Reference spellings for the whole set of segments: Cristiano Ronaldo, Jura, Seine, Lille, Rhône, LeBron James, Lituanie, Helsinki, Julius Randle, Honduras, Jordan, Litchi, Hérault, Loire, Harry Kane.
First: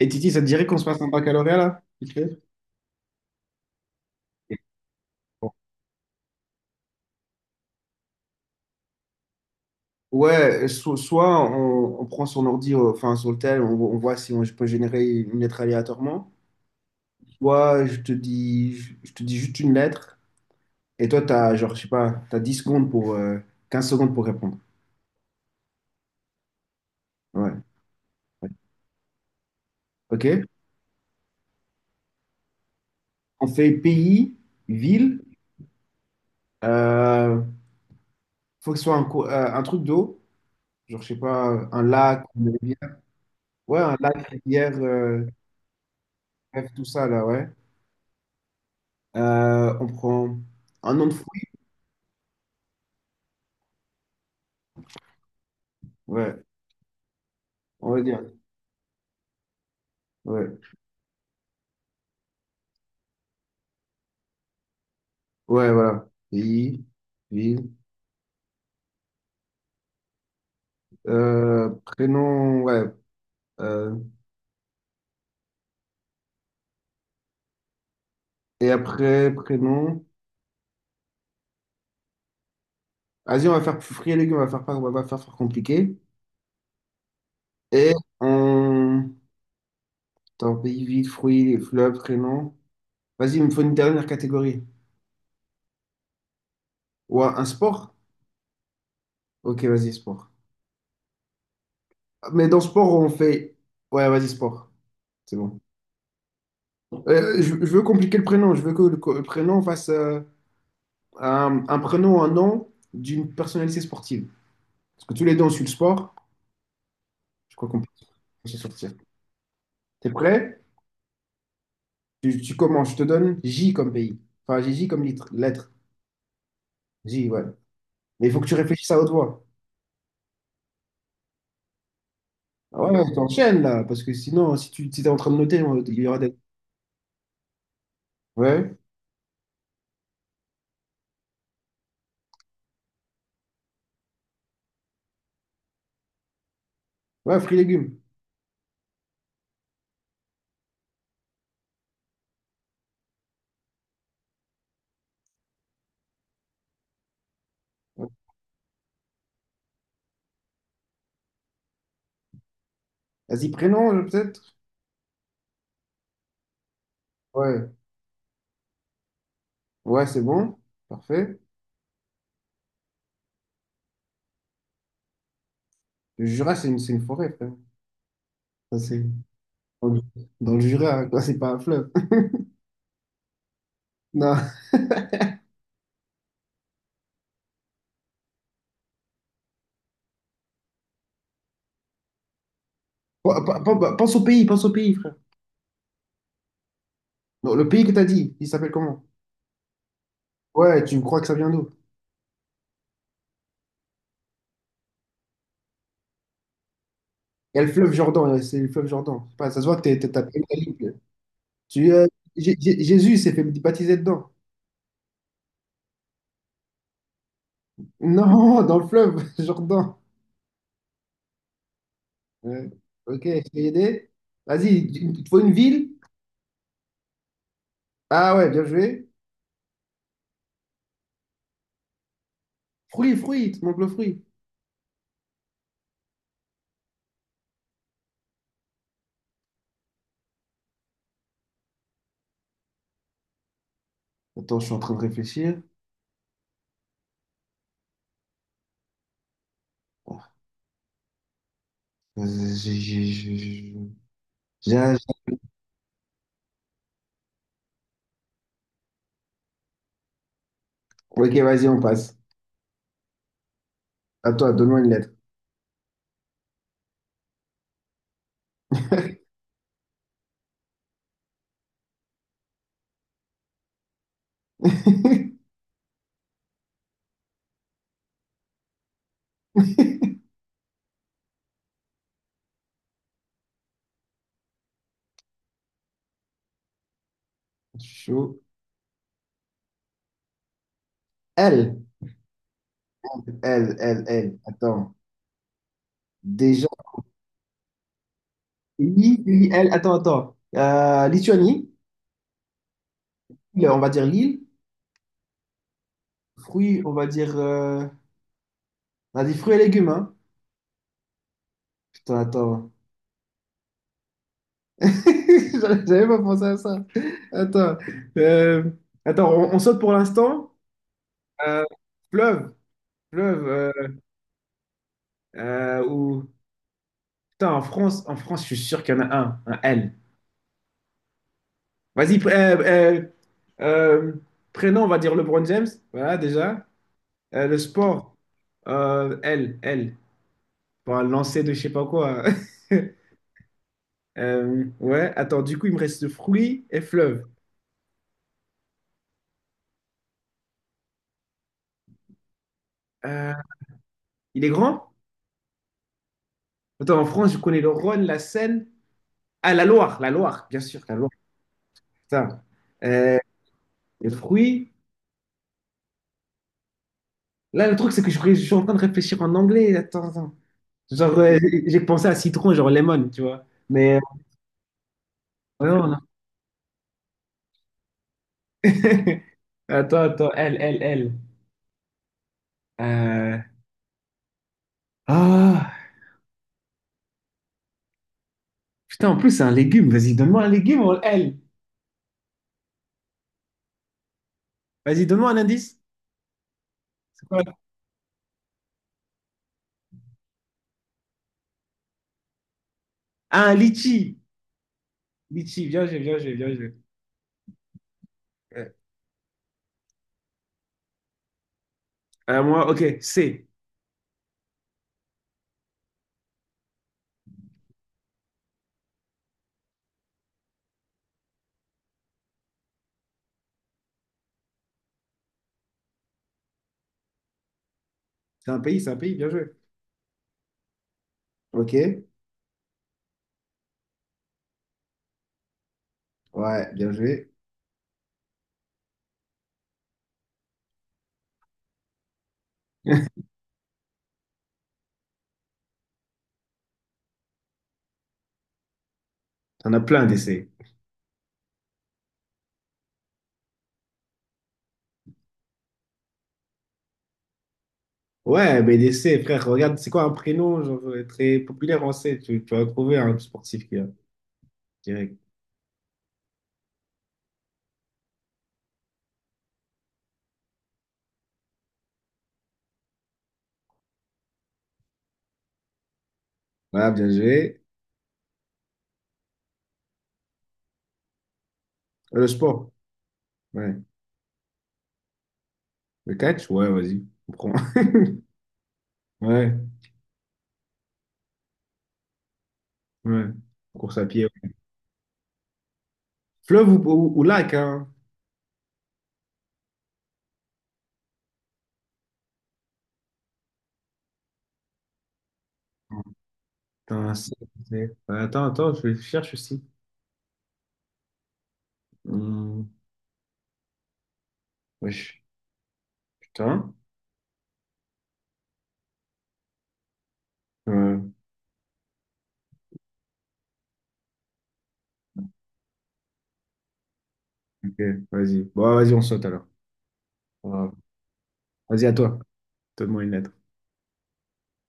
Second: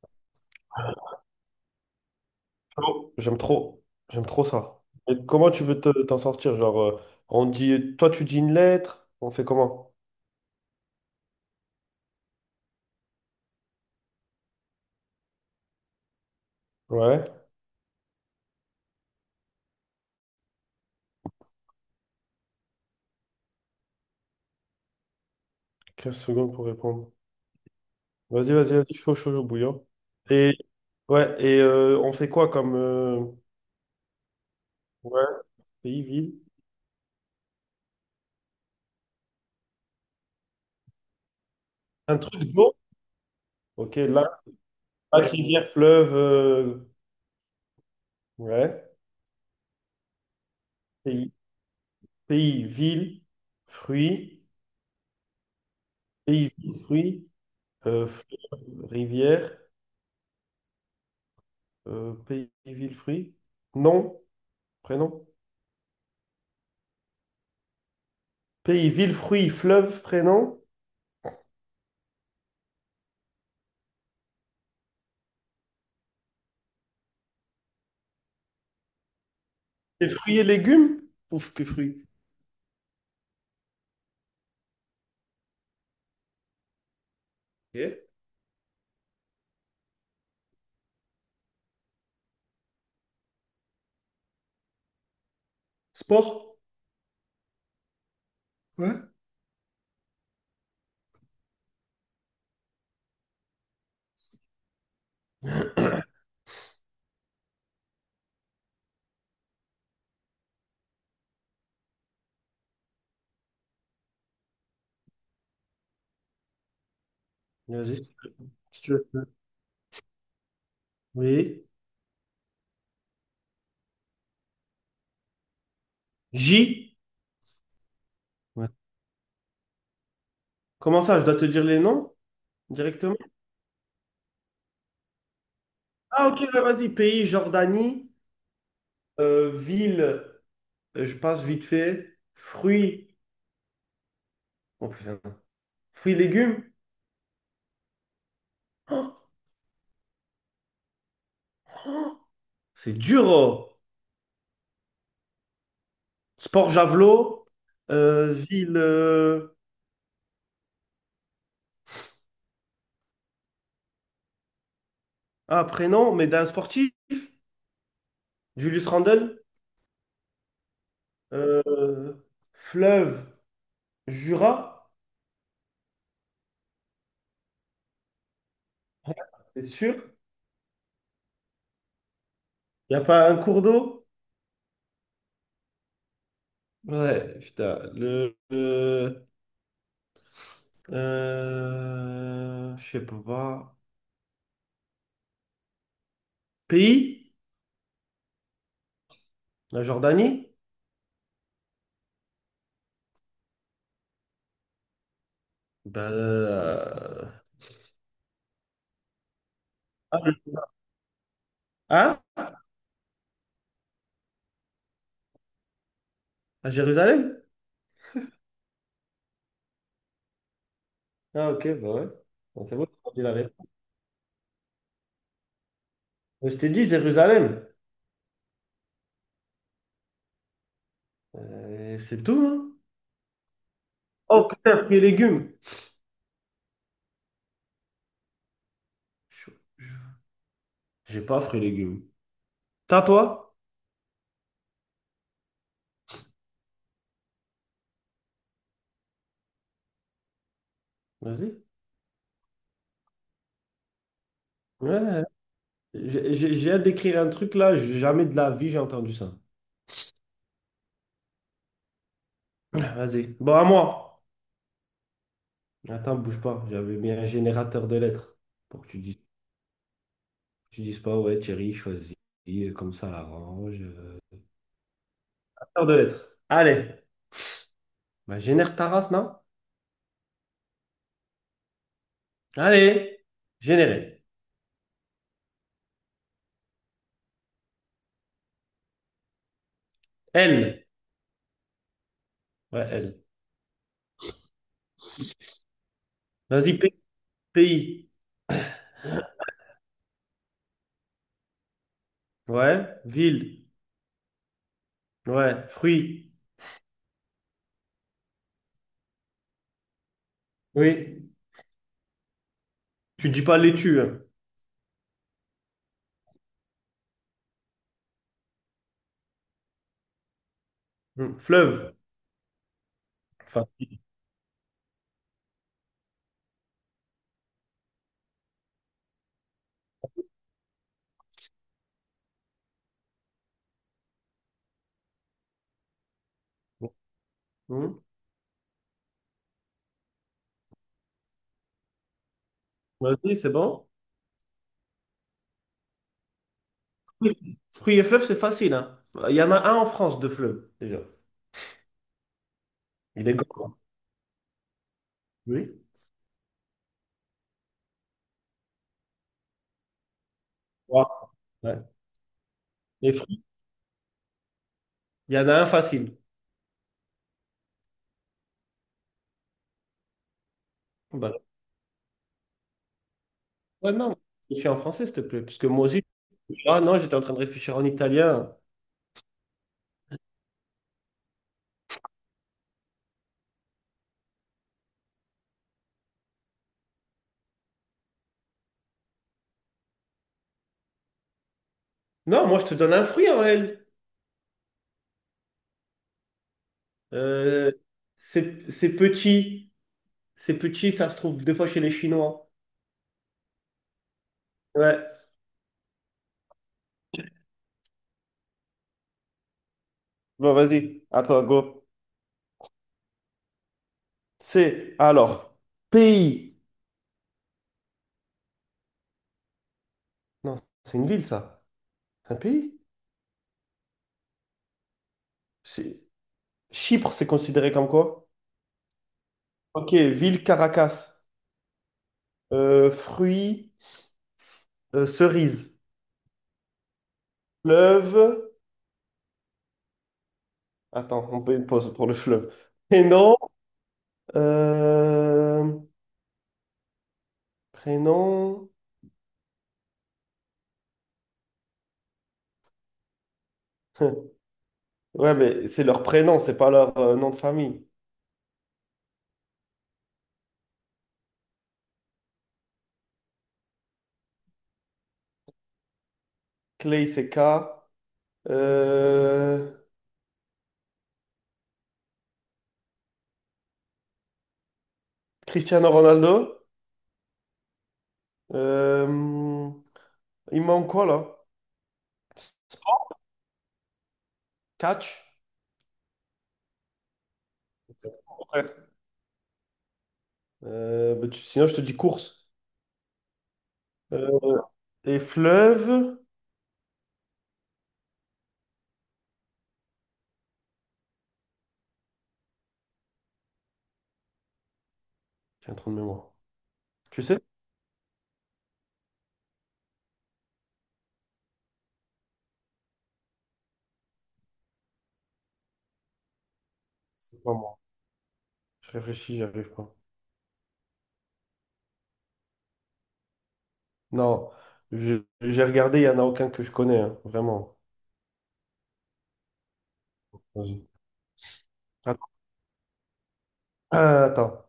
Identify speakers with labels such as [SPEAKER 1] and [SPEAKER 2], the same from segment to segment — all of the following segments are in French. [SPEAKER 1] Et Titi, ça te dirait qu'on se fasse un baccalauréat là? Vite fait.
[SPEAKER 2] Oh, j'aime trop. J'aime trop ça. Et comment tu veux t'en sortir? On dit, toi, tu dis une lettre, on fait comment?
[SPEAKER 1] Ouais, soit on prend son ordi, enfin, sur le tel, on voit si on, je peux générer une lettre aléatoirement.
[SPEAKER 2] Ouais,
[SPEAKER 1] Soit je te dis, je te dis juste une lettre et toi, tu as, genre, je sais pas, tu 10 secondes pour, 15 secondes pour répondre.
[SPEAKER 2] 15 secondes pour répondre.
[SPEAKER 1] Ouais. Ouais.
[SPEAKER 2] Vas-y, vas-y, vas-y, chaud, chaud, chaud, bouillant.
[SPEAKER 1] OK?
[SPEAKER 2] Et, ouais, et on fait quoi comme
[SPEAKER 1] On fait pays, ville.
[SPEAKER 2] ouais, pays, ville?
[SPEAKER 1] euh, Faut que ce soit un truc d'eau, genre, je sais pas, un
[SPEAKER 2] Un
[SPEAKER 1] lac,
[SPEAKER 2] truc
[SPEAKER 1] une
[SPEAKER 2] d'eau?
[SPEAKER 1] rivière. Ouais, un
[SPEAKER 2] Ok,
[SPEAKER 1] lac,
[SPEAKER 2] lac,
[SPEAKER 1] rivière,
[SPEAKER 2] lac, rivière, fleuve.
[SPEAKER 1] bref, tout ça là, ouais.
[SPEAKER 2] Ouais,
[SPEAKER 1] On prend un nom de
[SPEAKER 2] pays,
[SPEAKER 1] fruit.
[SPEAKER 2] pays, ville, fruits,
[SPEAKER 1] Ouais,
[SPEAKER 2] pays, ville, fruits,
[SPEAKER 1] on va dire.
[SPEAKER 2] fleuve, rivière,
[SPEAKER 1] Ouais,
[SPEAKER 2] pays, ville, fruits. Nom, prénom.
[SPEAKER 1] ouais, voilà. Pays, ville,
[SPEAKER 2] Pays, ville, fruits, fleuve, prénom.
[SPEAKER 1] prénom, ouais. euh, et après, prénom.
[SPEAKER 2] Et fruits et légumes? Ouf, que fruits.
[SPEAKER 1] Vas-y, on va faire fruits et légumes, on va pas faire compliqué. Et
[SPEAKER 2] Ok.
[SPEAKER 1] on. Attends, pays, ville, fruits, fleuve, prénom. Vas-y, il me faut une dernière catégorie.
[SPEAKER 2] Sport?
[SPEAKER 1] Ou un sport?
[SPEAKER 2] Ouais.
[SPEAKER 1] Ok, vas-y, sport. Mais dans sport, on fait. Ouais, vas-y, sport. C'est bon. Je veux compliquer le prénom. Je veux que le prénom fasse. Un prénom, un nom d'une personnalité sportive. Parce que tous les deux, on suit le sport. Je crois qu'on peut
[SPEAKER 2] Vas-y,
[SPEAKER 1] s'en
[SPEAKER 2] si
[SPEAKER 1] sortir.
[SPEAKER 2] tu veux.
[SPEAKER 1] T'es prêt?
[SPEAKER 2] Oui.
[SPEAKER 1] Tu commences. Je te donne J comme pays. Enfin, j'ai J comme lettre.
[SPEAKER 2] J.
[SPEAKER 1] J, ouais. Mais il faut que tu
[SPEAKER 2] Ouais.
[SPEAKER 1] réfléchisses à haute voix.
[SPEAKER 2] Comment ça, je dois te dire les noms
[SPEAKER 1] Ah, ouais, ouais,
[SPEAKER 2] directement?
[SPEAKER 1] t'enchaînes là. Parce que sinon, si tu si t'es en train de noter, il y aura
[SPEAKER 2] Ah,
[SPEAKER 1] des.
[SPEAKER 2] ok, ouais, vas-y. Pays, Jordanie.
[SPEAKER 1] Ouais.
[SPEAKER 2] Ville, je passe vite fait. Fruits. Oh putain. Fruits, légumes.
[SPEAKER 1] Ouais, fruits légumes.
[SPEAKER 2] C'est dur. Oh. Sport, javelot.
[SPEAKER 1] Ouais.
[SPEAKER 2] Ville.
[SPEAKER 1] Vas-y, prénom, peut-être?
[SPEAKER 2] Ah, prénom, mais d'un sportif.
[SPEAKER 1] Ouais.
[SPEAKER 2] Julius Randle.
[SPEAKER 1] Ouais, c'est bon. Parfait.
[SPEAKER 2] Euh, Fleuve. Jura?
[SPEAKER 1] Le Jura, c'est une forêt, frère. Ça, c'est
[SPEAKER 2] C'est
[SPEAKER 1] dans
[SPEAKER 2] sûr?
[SPEAKER 1] le dans le Jura, hein, quoi, c'est pas un fleuve.
[SPEAKER 2] Il n'y a pas un cours d'eau?
[SPEAKER 1] Non.
[SPEAKER 2] Ouais, putain. Je sais pas.
[SPEAKER 1] Pense au pays, frère.
[SPEAKER 2] Pays?
[SPEAKER 1] Non, le pays que t'as dit, il s'appelle comment?
[SPEAKER 2] La Jordanie?
[SPEAKER 1] Ouais, tu me crois que ça vient d'où?
[SPEAKER 2] Bah, euh,
[SPEAKER 1] Il y a le fleuve Jordan, c'est le fleuve Jordan. Je sais pas, ça se voit que
[SPEAKER 2] ah,
[SPEAKER 1] t'as pas lu ta Bible. Tu, euh,
[SPEAKER 2] hein?
[SPEAKER 1] Jésus s'est fait baptiser dedans.
[SPEAKER 2] À Jérusalem?
[SPEAKER 1] Non, dans le fleuve Jordan.
[SPEAKER 2] Ah, ok, bah ouais. Bon,
[SPEAKER 1] Ouais.
[SPEAKER 2] c'est bon, j'ai
[SPEAKER 1] Ok,
[SPEAKER 2] entendu la
[SPEAKER 1] je t'ai
[SPEAKER 2] réponse.
[SPEAKER 1] aidé. Vas-y, il te faut une ville.
[SPEAKER 2] Mais je t'ai dit Jérusalem.
[SPEAKER 1] Ah ouais, bien joué.
[SPEAKER 2] C'est tout, hein?
[SPEAKER 1] Fruits, il te manque le fruit.
[SPEAKER 2] Oh, putain, fruits et légumes. Chaud. J'ai pas fruits et légumes. T'as toi?
[SPEAKER 1] Attends, je suis en train de réfléchir.
[SPEAKER 2] Vas-y.
[SPEAKER 1] Euh, j'ai- j'ai- j'ai- j'ai- j'ai-
[SPEAKER 2] Ouais, j'ai hâte d'écrire un truc là, j'ai jamais de la vie j'ai entendu ça.
[SPEAKER 1] Ok, vas-y, on passe.
[SPEAKER 2] Ah, vas-y. Bon, à moi.
[SPEAKER 1] À toi, donne-moi une lettre.
[SPEAKER 2] Attends, bouge pas. J'avais mis un générateur de lettres pour que tu dises pas, ouais, Thierry, choisis, comme ça, arrange. Générateur de lettres. Allez. Bah, génère ta race, non? Allez. Générer.
[SPEAKER 1] Chaud.
[SPEAKER 2] L.
[SPEAKER 1] L,
[SPEAKER 2] Ouais, L.
[SPEAKER 1] L, L, L. Attends. Déjà,
[SPEAKER 2] Vas-y, pays.
[SPEAKER 1] Lille, L, attends. Lituanie,
[SPEAKER 2] Ouais. Ville.
[SPEAKER 1] Lille, on va dire Lille.
[SPEAKER 2] Ouais. Fruits.
[SPEAKER 1] Fruits, on va dire. On a dit fruits et légumes, hein.
[SPEAKER 2] Oui.
[SPEAKER 1] Putain, attends.
[SPEAKER 2] Tu dis pas laitue, hein.
[SPEAKER 1] J'avais pas pensé à ça. Attends. Euh, Attends, on saute pour l'instant.
[SPEAKER 2] Hum.
[SPEAKER 1] Euh,
[SPEAKER 2] Fleuve.
[SPEAKER 1] Fleuve, fleuve.
[SPEAKER 2] Facile.
[SPEAKER 1] Ou... Putain, en France, je suis sûr qu'il y en a un L. Vas-y, euh, euh, prénom, on va dire LeBron James. Voilà, déjà. Le
[SPEAKER 2] Hum.
[SPEAKER 1] sport, L, L, pour un lancer de je sais pas quoi.
[SPEAKER 2] Vas-y, c'est bon.
[SPEAKER 1] Ouais, attends, du coup, il me reste fruits et fleuves.
[SPEAKER 2] Fruits et fleuves, c'est facile, hein. Il y en a un en France de fleuve, déjà. Il
[SPEAKER 1] Euh,
[SPEAKER 2] est grand.
[SPEAKER 1] il est grand?
[SPEAKER 2] Oui.
[SPEAKER 1] Attends, en France, je connais le Rhône, la Seine. Ah, la Loire, bien sûr, la
[SPEAKER 2] Ouais.
[SPEAKER 1] Loire.
[SPEAKER 2] Ouais.
[SPEAKER 1] Putain.
[SPEAKER 2] Les
[SPEAKER 1] Euh,
[SPEAKER 2] fruits,
[SPEAKER 1] les fruits.
[SPEAKER 2] il y en a un facile.
[SPEAKER 1] Là, le truc, c'est que je suis en train de réfléchir en anglais. Attends. Genre,
[SPEAKER 2] Bah,
[SPEAKER 1] j'ai pensé à citron, genre lemon, tu vois.
[SPEAKER 2] ouais,
[SPEAKER 1] Mais
[SPEAKER 2] non, je suis en français, s'il te plaît. Parce que
[SPEAKER 1] ouais, non,
[SPEAKER 2] moi
[SPEAKER 1] non.
[SPEAKER 2] aussi, ah non, j'étais en train de réfléchir en italien.
[SPEAKER 1] Attends, elle, elle, elle. Euh, Ah, putain, en plus, c'est un légume. Vas-y, donne-moi un légume, elle.
[SPEAKER 2] Non, moi, je te donne un fruit, Aurel.
[SPEAKER 1] Vas-y, donne-moi un indice.
[SPEAKER 2] Euh, c'est petit. C'est petit, ça se trouve des fois chez les Chinois.
[SPEAKER 1] Ah, Litchi.
[SPEAKER 2] Ouais.
[SPEAKER 1] Litchi, bien joué, bien joué, bien joué. Ouais.
[SPEAKER 2] Bon, vas-y. Attends, go.
[SPEAKER 1] Moi, ok, C.
[SPEAKER 2] C'est, alors, pays. Non, c'est une ville, ça. C'est un pays? C'est- Chypre, c'est considéré comme quoi?
[SPEAKER 1] C'est un pays, bien joué.
[SPEAKER 2] Ok, ville Caracas.
[SPEAKER 1] Ok,
[SPEAKER 2] Fruits, cerises.
[SPEAKER 1] ouais, bien joué.
[SPEAKER 2] Fleuve. Attends, on fait une pause pour le fleuve. Prénom. euh, Prénom.
[SPEAKER 1] T'en as plein des C.
[SPEAKER 2] Ouais, mais c'est leur prénom, c'est pas leur nom de famille.
[SPEAKER 1] Ouais, mais des C, frère, regarde, c'est quoi un prénom genre, très populaire en C? Tu vas trouver un sportif qui a direct.
[SPEAKER 2] Clay, c'est K. Euh, Cristiano Ronaldo.
[SPEAKER 1] Voilà, bien joué.
[SPEAKER 2] Euh, Il manque quoi là?
[SPEAKER 1] Le sport, ouais.
[SPEAKER 2] Catch.
[SPEAKER 1] Le catch, ouais, vas-y, on prend.
[SPEAKER 2] Ouais.
[SPEAKER 1] Ouais,
[SPEAKER 2] Sinon, je te dis course.
[SPEAKER 1] ouais. Course à pied,
[SPEAKER 2] Euh,
[SPEAKER 1] ouais.
[SPEAKER 2] Et fleuve.
[SPEAKER 1] Fleuve ou lac, hein?
[SPEAKER 2] J'ai un trou de mémoire.
[SPEAKER 1] Putain,
[SPEAKER 2] Tu sais?
[SPEAKER 1] attends, je cherche aussi. Hum, wesh, putain.
[SPEAKER 2] C'est pas moi. Je réfléchis, j'y arrive pas.
[SPEAKER 1] Ouais.
[SPEAKER 2] Non, j'ai regardé, il n'y en a aucun que je connais, hein,
[SPEAKER 1] Ok,
[SPEAKER 2] vraiment.
[SPEAKER 1] vas-y. Bon, bah, vas-y, on saute alors. On va-
[SPEAKER 2] Vas-y.
[SPEAKER 1] Vas-y, à toi. Donne-moi une lettre.
[SPEAKER 2] Attends,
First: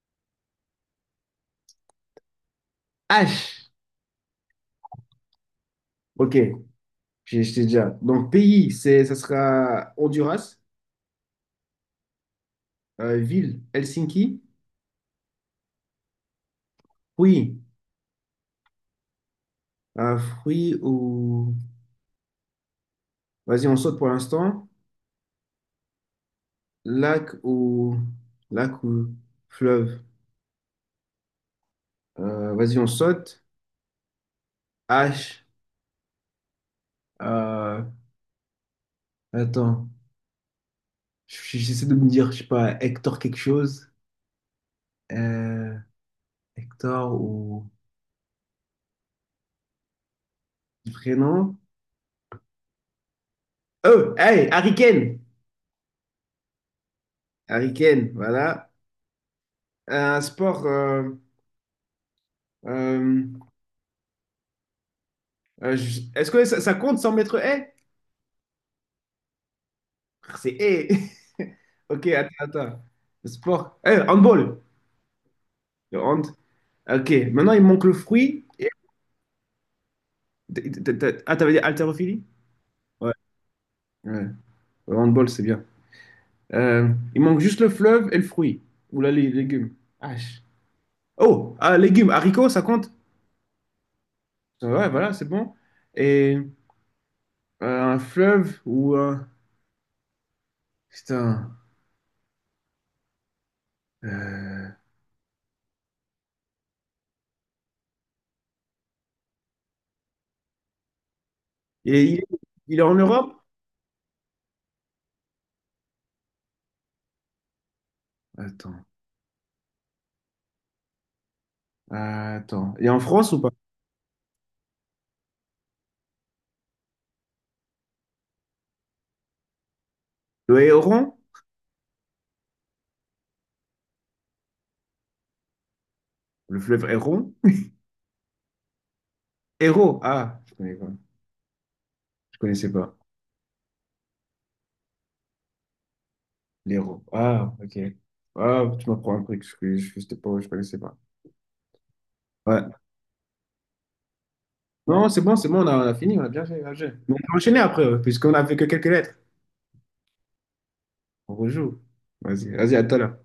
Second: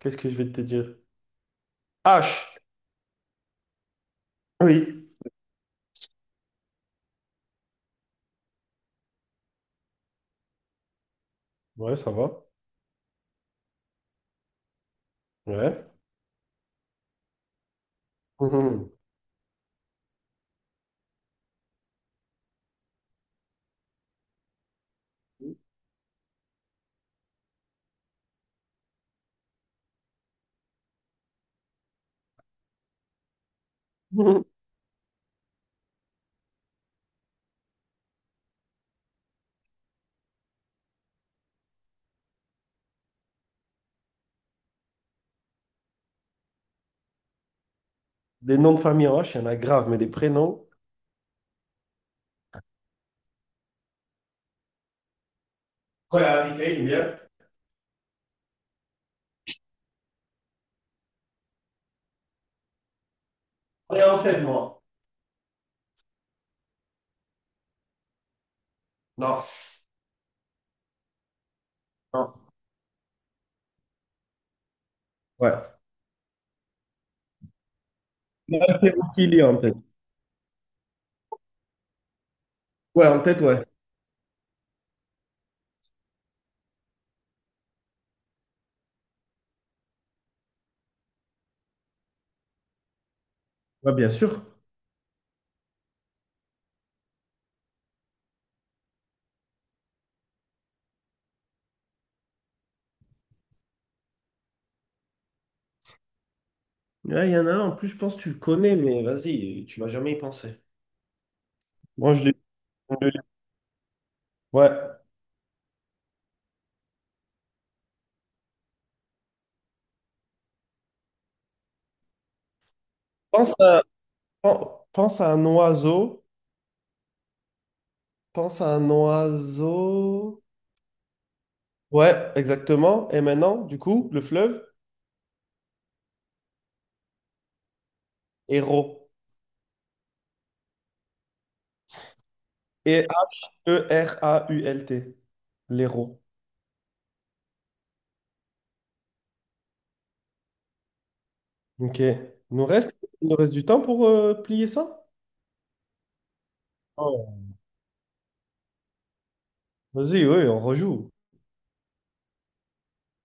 [SPEAKER 2] qu'est-ce que je vais te dire? H.
[SPEAKER 1] H.
[SPEAKER 2] Oui.
[SPEAKER 1] Ok, j'ai je déjà. Donc, pays, ça sera Honduras.
[SPEAKER 2] Ouais, ça va.
[SPEAKER 1] Ville, Helsinki.
[SPEAKER 2] Ouais.
[SPEAKER 1] Fruit.
[SPEAKER 2] Mhm.
[SPEAKER 1] Fruit ou. Vas-y, on saute pour l'instant. Lac ou. Lac ou fleuve. Vas-y, on saute.
[SPEAKER 2] Mhm.
[SPEAKER 1] H. Euh, Attends. J'essaie de me dire, je sais pas, Hector quelque chose. Euh, Hector ou.
[SPEAKER 2] Des noms de famille en H, il y en a grave, mais des prénoms.
[SPEAKER 1] Prénom. Oh, hey, Harry Kane.
[SPEAKER 2] Ouais, Harry Kane, bien.
[SPEAKER 1] Harry Kane, voilà. Un sport. Euh,
[SPEAKER 2] Et en tête, moi.
[SPEAKER 1] Est-ce que ça, compte 100 mètres haies?
[SPEAKER 2] Non,
[SPEAKER 1] C'est haies. Ok, attends,
[SPEAKER 2] non.
[SPEAKER 1] attends. Le sport. Eh, handball.
[SPEAKER 2] Ouais.
[SPEAKER 1] Le hand. Ok, maintenant il manque le fruit.
[SPEAKER 2] Ophélie en tête.
[SPEAKER 1] Ah, t'avais dit haltérophilie?
[SPEAKER 2] Ouais,
[SPEAKER 1] Ouais.
[SPEAKER 2] en tête, ouais.
[SPEAKER 1] Ouais. Le handball, c'est bien. Euh, il manque juste le fleuve et le fruit. Ou là, les légumes. Ah, oh, ah, légumes, haricots, ça compte?
[SPEAKER 2] Ouais, bien sûr.
[SPEAKER 1] Ouais, voilà, c'est bon. Et un fleuve ou un. Putain. Euh,
[SPEAKER 2] Ouais, il y en a un, en plus, je pense que tu le connais, mais vas-y, tu vas jamais y penser.
[SPEAKER 1] Et
[SPEAKER 2] Moi,
[SPEAKER 1] il,
[SPEAKER 2] je l'ai.
[SPEAKER 1] il est en
[SPEAKER 2] Je l'ai.
[SPEAKER 1] Europe?
[SPEAKER 2] Ouais.
[SPEAKER 1] Attends, attends. Et en France ou pas?
[SPEAKER 2] Pense à, pen- Pense à un oiseau. Pense à un oiseau.
[SPEAKER 1] Le Héron?
[SPEAKER 2] Ouais, exactement. Et maintenant, du coup, le fleuve,
[SPEAKER 1] Le fleuve Héron?
[SPEAKER 2] héros.
[SPEAKER 1] Hérault. Ah, je connais pas. Je connaissais pas.
[SPEAKER 2] Et AERAULT. L'héros.
[SPEAKER 1] L'Hérault. Ah, ok. Ah, tu m'apprends un truc. Je sais pas, je connaissais pas.
[SPEAKER 2] OK.
[SPEAKER 1] Ouais.
[SPEAKER 2] Il nous reste du temps pour plier ça?
[SPEAKER 1] Non, c'est bon, on a fini, on a bien fait, bien fait. Mais on peut
[SPEAKER 2] Oh.
[SPEAKER 1] enchaîner après, puisqu'on a fait que quelques lettres.
[SPEAKER 2] Vas-y, oui, on rejoue.
[SPEAKER 1] On rejoue. Vas-y, vas-y, à toi là.